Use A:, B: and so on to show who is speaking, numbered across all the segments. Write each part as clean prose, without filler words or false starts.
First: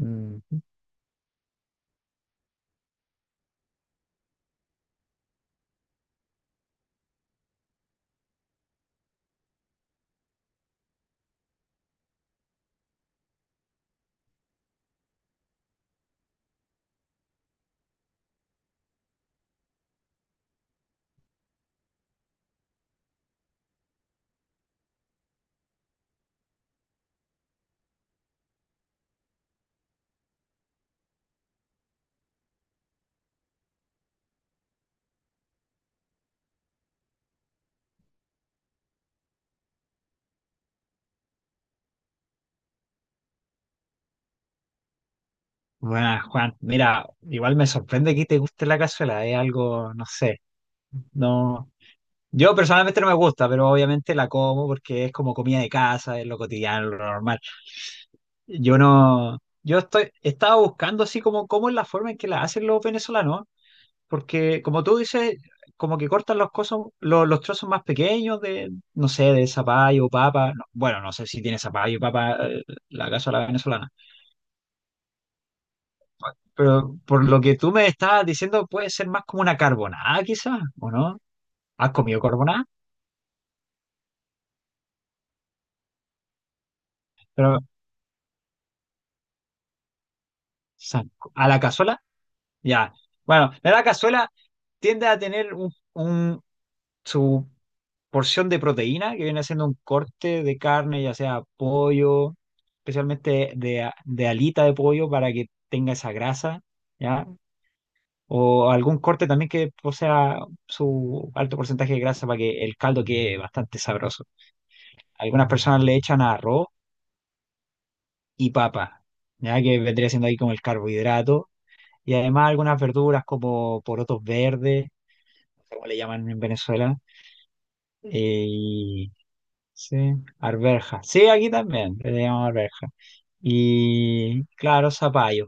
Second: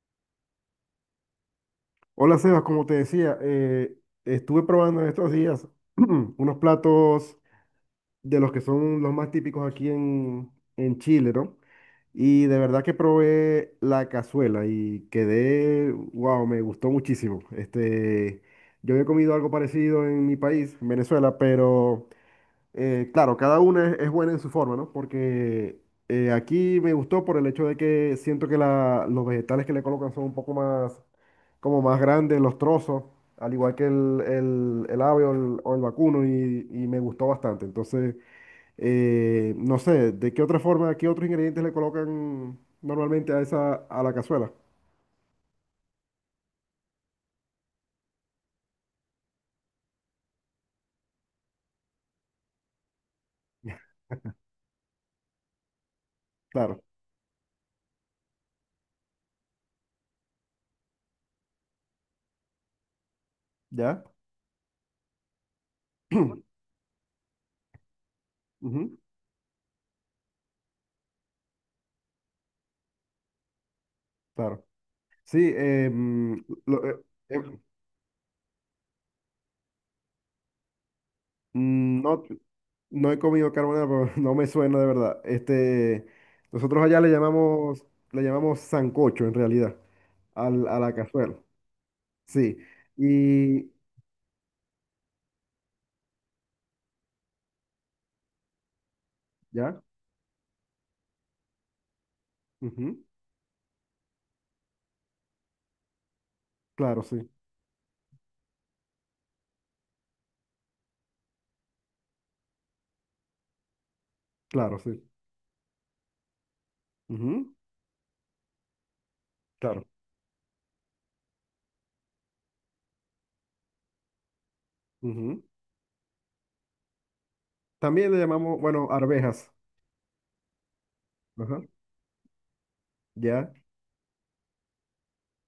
A: Mm,
B: Hola Sebas, como te decía, estuve probando en estos días unos platos de los que son los más típicos aquí en Chile, ¿no? Y de verdad que probé la cazuela y quedé, wow, me gustó muchísimo. Este, yo había comido algo parecido en mi país, en Venezuela, pero claro, cada una es buena en su forma, ¿no? Porque aquí me gustó por el hecho de que siento que los vegetales que le colocan son un poco más como más grandes los trozos, al igual que el ave o el vacuno, y me gustó bastante. Entonces, no sé, ¿de qué otra forma, qué otros ingredientes le colocan normalmente a esa, a la cazuela?
A: bueno, Juan, mira, igual me sorprende que te guste la cazuela, es algo, no sé, no. Yo personalmente no me gusta, pero obviamente la como porque es como comida de casa, es lo
B: Claro,
A: cotidiano, lo normal. Yo no, yo estoy, estaba buscando así como cómo es la forma en que la hacen los venezolanos,
B: ¿ya?
A: porque como tú dices, como que cortan los cosas, los trozos más pequeños de,
B: Ujú,
A: no sé, de zapallo, papa, no, bueno, no sé si tiene zapallo, papa, la cazuela venezolana.
B: claro. Sí, lo-
A: Pero
B: eh,
A: por lo
B: eh,
A: que tú me estás diciendo, puede ser más como una carbonada, quizás, ¿o no? ¿Has comido
B: no,
A: carbonada?
B: no he comido carbonara, pero no me suena de verdad. Este, nosotros allá le
A: Pero, o
B: llamamos, le llamamos sancocho en realidad, al, a la
A: sea,
B: cazuela.
A: ¿a la cazuela?
B: Sí,
A: Ya. Bueno,
B: y
A: la cazuela tiende a tener su porción de proteína, que viene siendo un
B: ya,
A: corte de carne, ya sea pollo,
B: ujú,
A: especialmente de alita de pollo, para que tenga esa grasa,
B: claro,
A: ¿ya?
B: sí,
A: O algún corte también que posea su alto porcentaje de grasa para que el caldo quede bastante sabroso.
B: claro, sí,
A: Algunas personas le echan arroz
B: ujú,
A: y papa, ya que
B: claro,
A: vendría siendo ahí como el carbohidrato. Y además algunas verduras como porotos verdes,
B: ujú.
A: no sé cómo le llaman en Venezuela.
B: También le
A: eh,
B: llamamos, bueno,
A: y-
B: arvejas,
A: sí, arveja. Sí, aquí
B: ajá,
A: también le llaman arveja.
B: ya,
A: Y claro, zapallo.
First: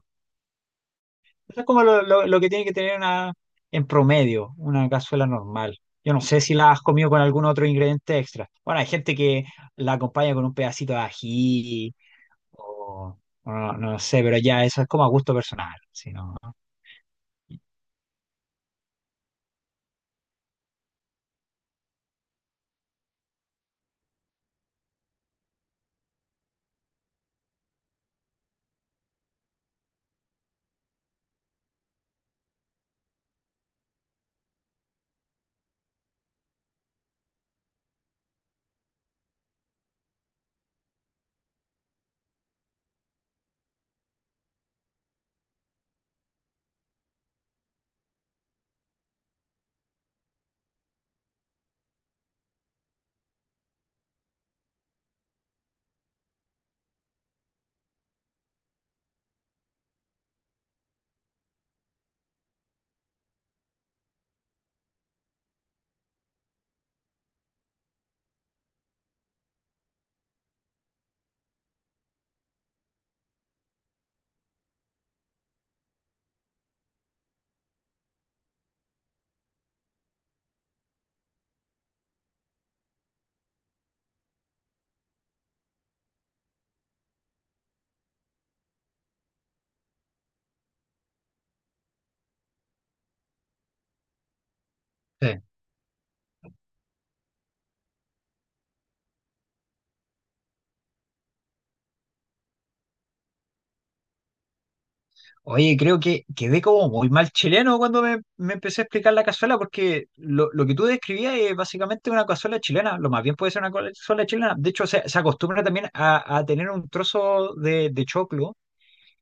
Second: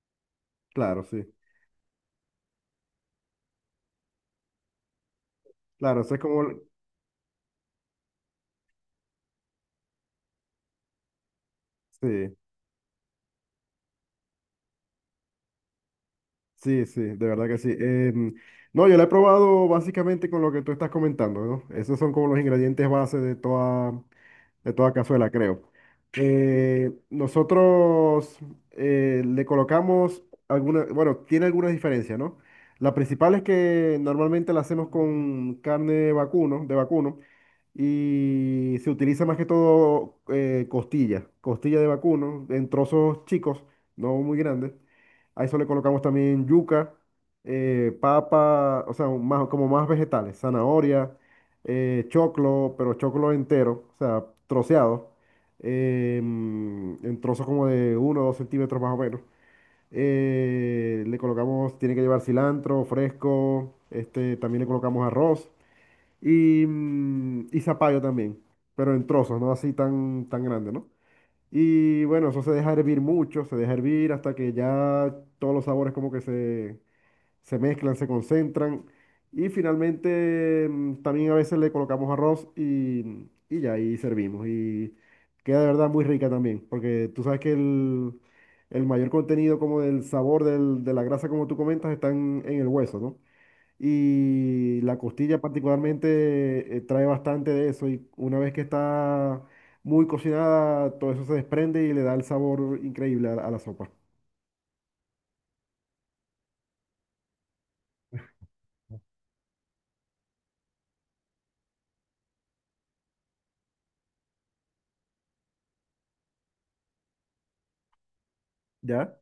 B: claro, sí,
A: Eso es como lo que tiene que tener una, en promedio una cazuela normal.
B: claro,
A: Yo
B: eso es
A: no sé
B: como,
A: si
B: el-
A: la has comido con algún otro ingrediente extra. Bueno, hay gente que la acompaña con un pedacito de ají.
B: Sí,
A: O, o no, no sé, pero ya eso es como a gusto personal. Si no,
B: sí, sí, de verdad que sí. No, yo la he probado básicamente con lo que tú estás comentando, ¿no? Esos son como los ingredientes base de toda cazuela, creo. Nosotros le colocamos alguna, bueno, tiene algunas diferencias, ¿no? La principal es que normalmente la hacemos con carne vacuno, de vacuno y se utiliza más que todo costilla de vacuno en trozos chicos, no muy grandes. A eso le colocamos también yuca, papa, o sea, más, como más vegetales, zanahoria, choclo, pero choclo entero, o sea, troceado, en trozos como de uno o 2 centímetros más o menos. Le colocamos, tiene que llevar cilantro fresco, este, también le colocamos arroz. Y zapallo también, pero en trozos, no así tan, tan grande, ¿no? Y bueno, eso se deja hervir mucho, se deja hervir hasta que ya todos los sabores como que se mezclan, se concentran. Y finalmente también a veces le colocamos arroz y ya ahí servimos. Y queda de verdad muy rica también, porque tú sabes que el mayor contenido como del sabor de la grasa, como tú comentas, está en el hueso, ¿no? Y la
A: sí.
B: costilla particularmente trae bastante de eso y una vez que está muy cocinada, todo eso se desprende y le da el sabor increíble a la sopa.
A: Oye, creo que quedé como muy mal chileno cuando me empecé a explicar la cazuela, porque lo que tú describías es básicamente una cazuela chilena, lo más bien puede ser una cazuela chilena. De hecho, se acostumbra también a tener un trozo de choclo
B: ¿Ya?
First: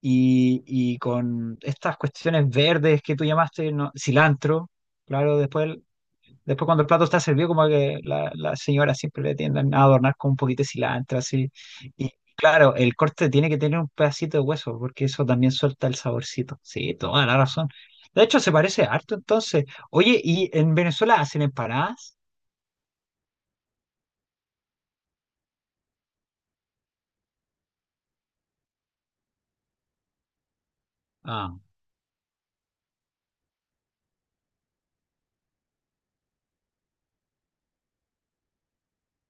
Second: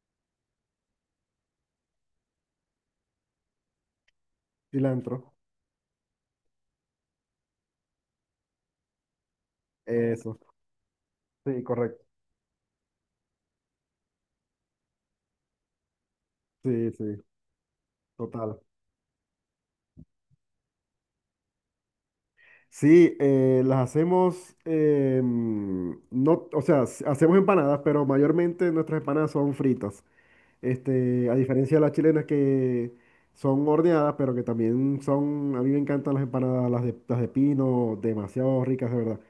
A: y con estas cuestiones verdes que tú llamaste, ¿no? Cilantro,
B: Cilantro.
A: claro, después. Después cuando el plato está servido, como que la señora siempre le tienden a adornar con un
B: Eso.
A: poquito de cilantro, así.
B: Sí, correcto.
A: Y claro, el corte tiene que tener un pedacito de hueso, porque eso también suelta el saborcito.
B: Sí,
A: Sí,
B: sí,
A: toda la razón. De hecho, se
B: total.
A: parece harto entonces. Oye, ¿y en Venezuela hacen empanadas?
B: Sí, las hacemos, no, o sea, hacemos empanadas, pero mayormente nuestras empanadas son fritas. Este, a
A: Ah.
B: diferencia de las chilenas que son horneadas, pero que también son, a mí me encantan las empanadas, las de pino, demasiado ricas, de verdad.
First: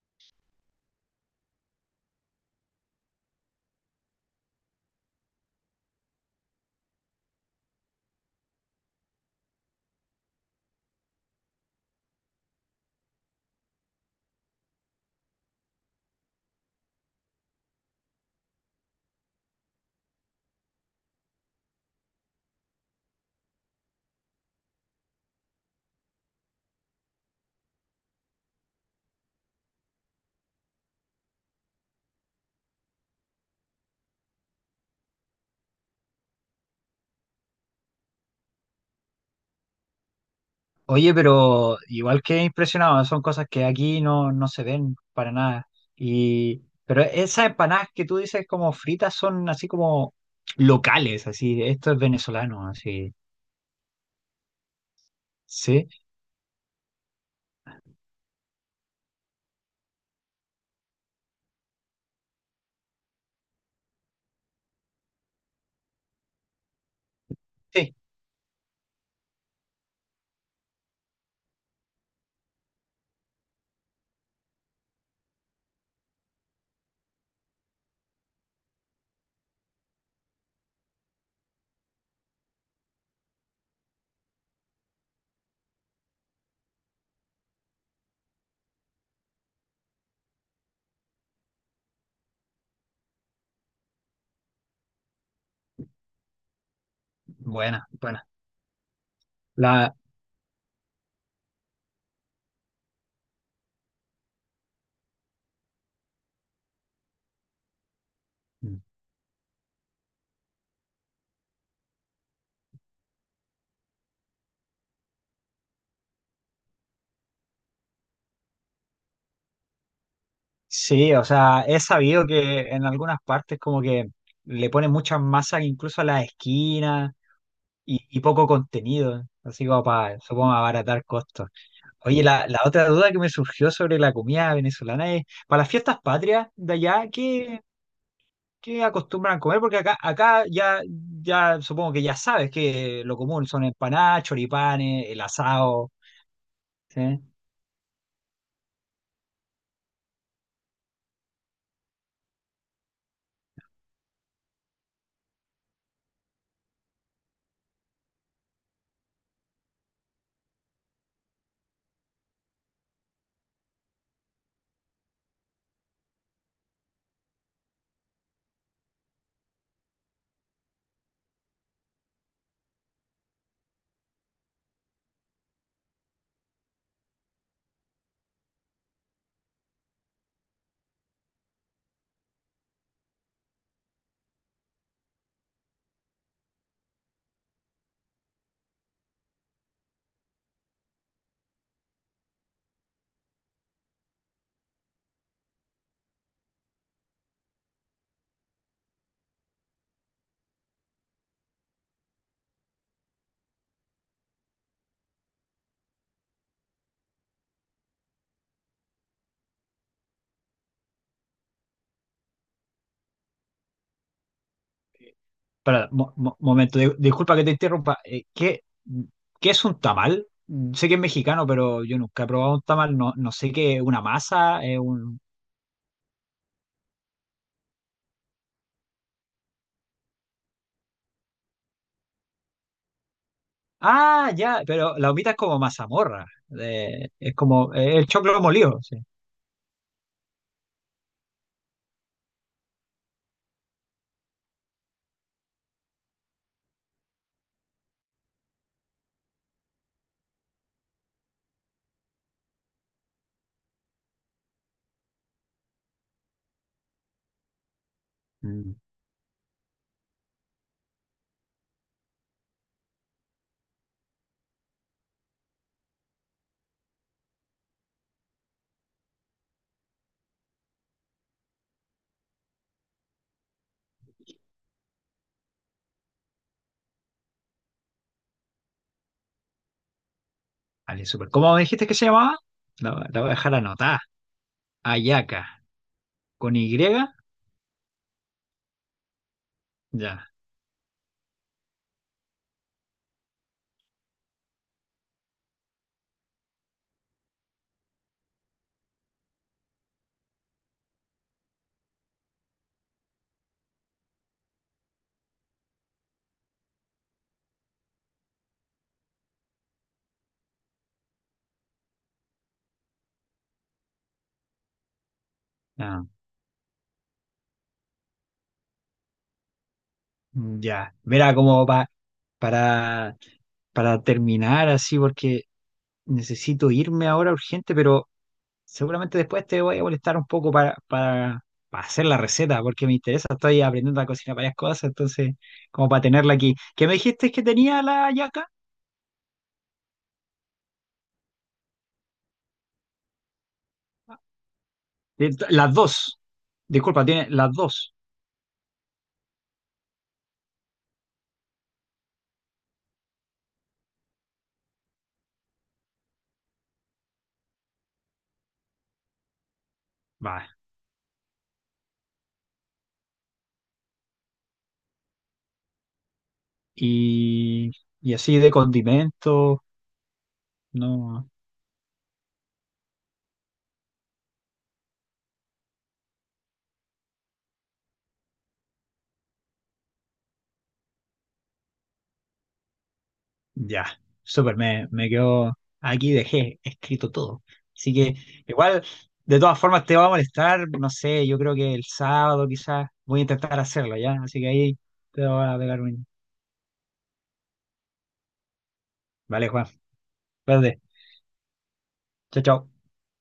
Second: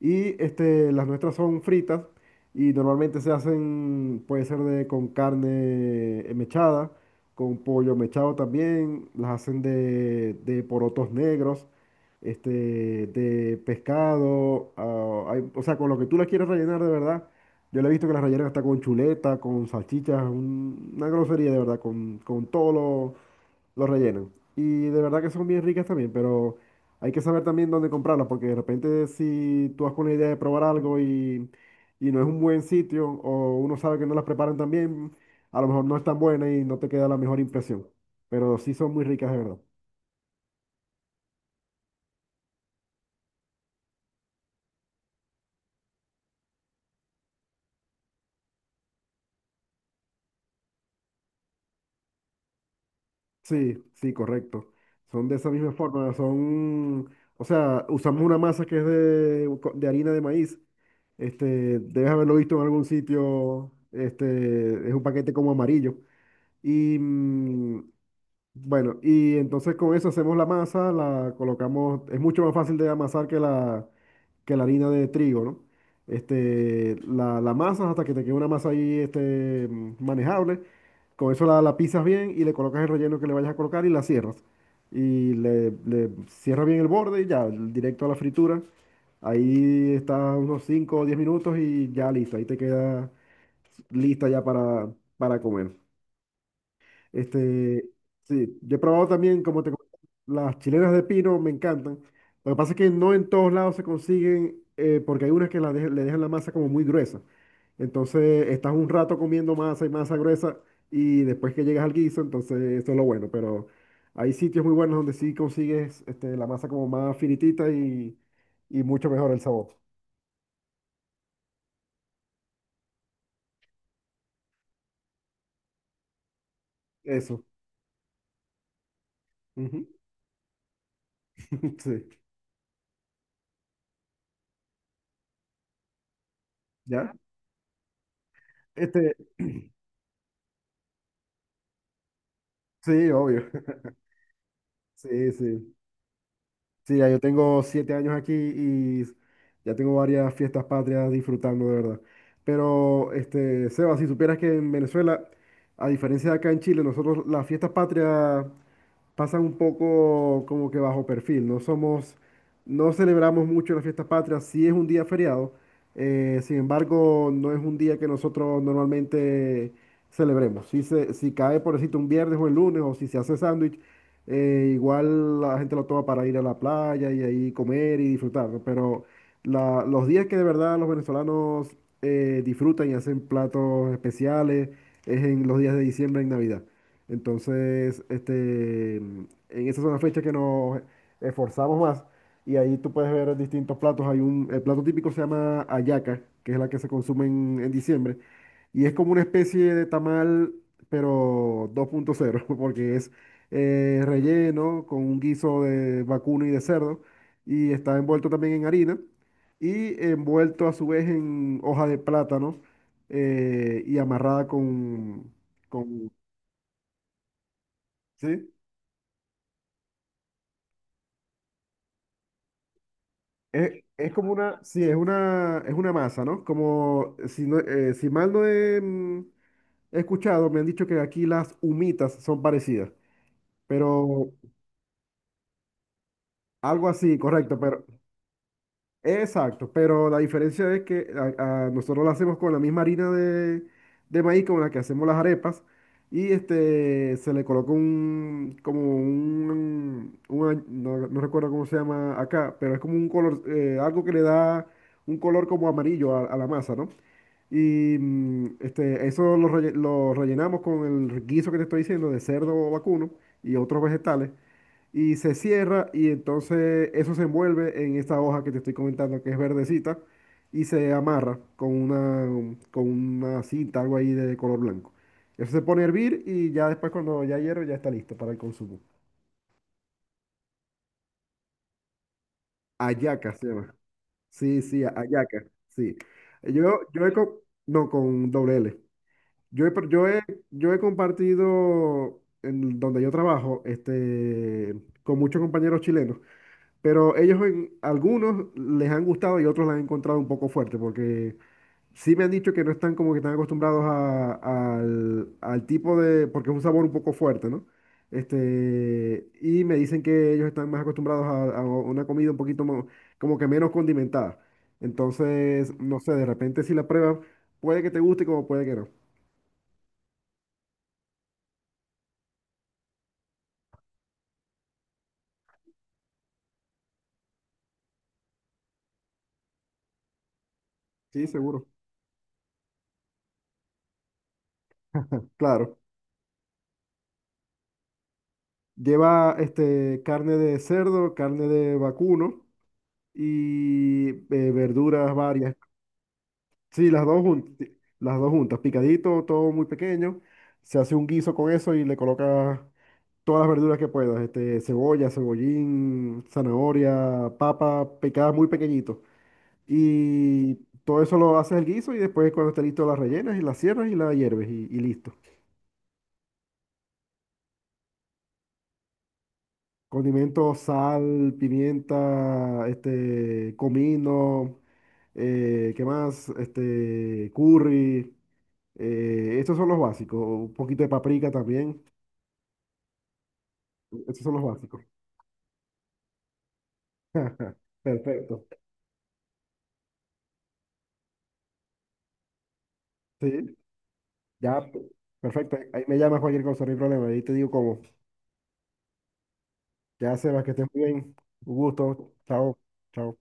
B: Y este, las nuestras son fritas y normalmente se hacen, puede ser de, con carne mechada, con pollo mechado también, las hacen de, porotos negros, este, de pescado, ah, o sea, con lo que tú las quieres rellenar de verdad. Yo le he visto que las rellenan hasta con chuleta, con salchichas, una grosería de verdad, con todo lo, los rellenan. Y de verdad que son bien ricas también, pero hay que saber también dónde comprarlas, porque de repente si tú vas con la idea de probar algo y no es un buen sitio, o uno sabe que no las preparan tan bien, a lo mejor no es tan buena y no te queda la mejor impresión. Pero sí son muy ricas de verdad.
A: Oye, pero igual que impresionado, son cosas que aquí no, no se ven para nada. Y, pero esas empanadas que tú dices como fritas son así como locales, así, esto es venezolano, así.
B: Sí, sí, correcto. Son de esa misma
A: Sí.
B: forma, son, o sea, usamos una masa que es de harina de maíz. Este, debes haberlo visto en algún sitio. Este, es un paquete como amarillo. Y
A: Sí.
B: bueno, y entonces con eso hacemos la masa, la colocamos, es mucho más fácil de amasar que la harina de trigo, ¿no? Este, la masa hasta que te quede una masa ahí este, manejable. Con eso la pisas bien y le colocas el relleno que le vayas a colocar y la cierras. Y le cierras bien el borde y ya, directo a la fritura. Ahí está unos 5 o 10 minutos y ya listo. Ahí te queda lista ya para comer. Este,
A: Buena, buena.
B: sí, yo he probado también, como te
A: La,
B: comenté, las chilenas de pino me encantan. Lo que pasa es que no en todos lados se consiguen, porque hay unas que le dejan la masa como muy gruesa. Entonces estás un rato comiendo masa y masa gruesa y después que llegas al guiso, entonces eso es lo bueno. Pero hay sitios muy buenos donde sí consigues este, la masa como más finitita y mucho mejor el sabor.
A: sí, o sea, he sabido que en algunas partes como que le ponen muchas masas incluso a las esquinas
B: Eso.
A: y poco contenido, así como
B: Ujú.
A: para, supongo, abaratar costos.
B: Sí.
A: Oye, la otra duda que me surgió sobre la comida venezolana es, para las fiestas patrias de allá,
B: ¿Ya?
A: ¿qué, qué
B: Este,
A: acostumbran comer? Porque acá ya, ya supongo que ya sabes que
B: sí,
A: lo común
B: obvio.
A: son empanadas, choripanes, el
B: Sí, sí.
A: asado,
B: Sí, ya yo
A: ¿sí?
B: tengo 7 años aquí y ya tengo varias fiestas patrias disfrutando, de verdad. Pero, este, Seba, si supieras que en Venezuela, a diferencia de acá en Chile, nosotros las fiestas patrias pasan un poco como que bajo perfil. No somos, no celebramos mucho la fiesta patria, sí es un día feriado, sin embargo, no es un día que nosotros normalmente celebremos. Si, se, si cae, por decirte, un viernes o el lunes, o si se hace sándwich, igual la gente lo toma para ir a la playa y ahí comer y disfrutar, ¿no? Pero los días que de verdad los venezolanos disfrutan y hacen platos especiales es en los días de diciembre, en Navidad. Entonces, este, en esas son las fechas que nos esforzamos más y ahí tú puedes ver distintos platos. Hay un, el plato típico se llama hallaca, que es la que se consume en diciembre y es como una especie de tamal, pero 2.0 porque es relleno con un guiso de vacuno y de cerdo y está envuelto también en harina y envuelto a su vez en hoja de plátano y amarrada
A: Espera,
B: con,
A: momento, disculpa que te interrumpa.
B: ¿sí?
A: ¿Qué, qué es un tamal? Mm, sé que es mexicano, pero yo nunca he probado un tamal. No, no sé qué es una
B: Es como una,
A: masa, es
B: sí,
A: un...
B: es una masa, ¿no? Como, si, si mal no he, he escuchado, me han dicho que aquí las humitas son parecidas,
A: Ah,
B: pero
A: ya, pero la humita es como mazamorra.
B: algo así,
A: Es
B: correcto,
A: como
B: pero,
A: el choclo molido. Sí.
B: exacto, pero la diferencia es que a nosotros la hacemos con la misma harina de maíz con la que hacemos las arepas y este, se le coloca un, como un no, no recuerdo cómo se llama acá, pero es como un color, algo que le da un color como amarillo a la masa, ¿no? Y
A: Mm,
B: este, eso lo, lo rellenamos con el guiso que te estoy diciendo de cerdo vacuno y otros vegetales. Y se cierra y entonces eso se envuelve en esta hoja que te estoy comentando que es verdecita y se amarra con una cinta, algo ahí de color blanco. Eso se pone a hervir y ya después cuando ya hierve ya está listo para el consumo.
A: vale, súper. ¿Cómo me dijiste que se llamaba? La voy a
B: Ayaca se
A: dejar
B: llama.
A: anotada.
B: Sí, sí, ayaca.
A: Ayaca.
B: Sí.
A: ¿Con Y?
B: No, con doble L. Yo he, pro- yo he,
A: Ya.
B: yo he compartido en donde yo trabajo este, con muchos compañeros chilenos, pero ellos en algunos les han gustado y otros la han encontrado un poco fuerte, porque sí me han dicho que no están como que están acostumbrados al tipo de, porque es un sabor un poco fuerte, ¿no? Este, y me dicen que ellos están más acostumbrados a, una comida un poquito como que menos condimentada. Entonces, no
A: Ah,
B: sé, de repente si la pruebas, puede que te guste como puede que no.
A: ya. Mira, como para, para terminar así, porque necesito irme ahora urgente, pero... Seguramente después te voy a molestar un poco
B: Sí, seguro.
A: para hacer la receta, porque me interesa, estoy aprendiendo a cocinar varias cosas, entonces,
B: Claro,
A: como para tenerla aquí. ¿Qué me dijiste que tenía la yaca?
B: lleva este, carne de cerdo, carne de vacuno y verduras
A: De-
B: varias.
A: Las dos.
B: Sí, las
A: Disculpa,
B: dos,
A: tiene las dos.
B: las dos juntas, picadito, todo muy pequeño. Se hace un guiso con eso y le colocas todas las verduras que puedas. Este, cebolla, cebollín, zanahoria, papa, picadas muy pequeñito. Y
A: Va.
B: todo eso lo haces el guiso y después cuando esté listo las rellenas y las cierras y la hierves y listo.
A: Y, y así de condimento,
B: Condimentos,
A: no.
B: sal, pimienta, este, comino, ¿qué más? Este, curry. Estos son los básicos. Un poquito de paprika también.
A: Ya,
B: Estos son los
A: súper,
B: básicos.
A: me quedo aquí, dejé escrito todo. Así que
B: Perfecto.
A: igual, de todas formas te va a molestar, no sé, yo creo que el sábado quizás voy a
B: Sí,
A: intentar hacerlo, ¿ya? Así que
B: ya,
A: ahí te voy
B: perfecto.
A: a pegar
B: Ahí me
A: un...
B: llamas cualquier cosa, no hay problema. Ahí te digo cómo.
A: Vale, Juan,
B: Ya, Sebas, que estés
A: verde,
B: muy bien. Un gusto.
A: chao,
B: Chao.
A: chao.
B: Chao.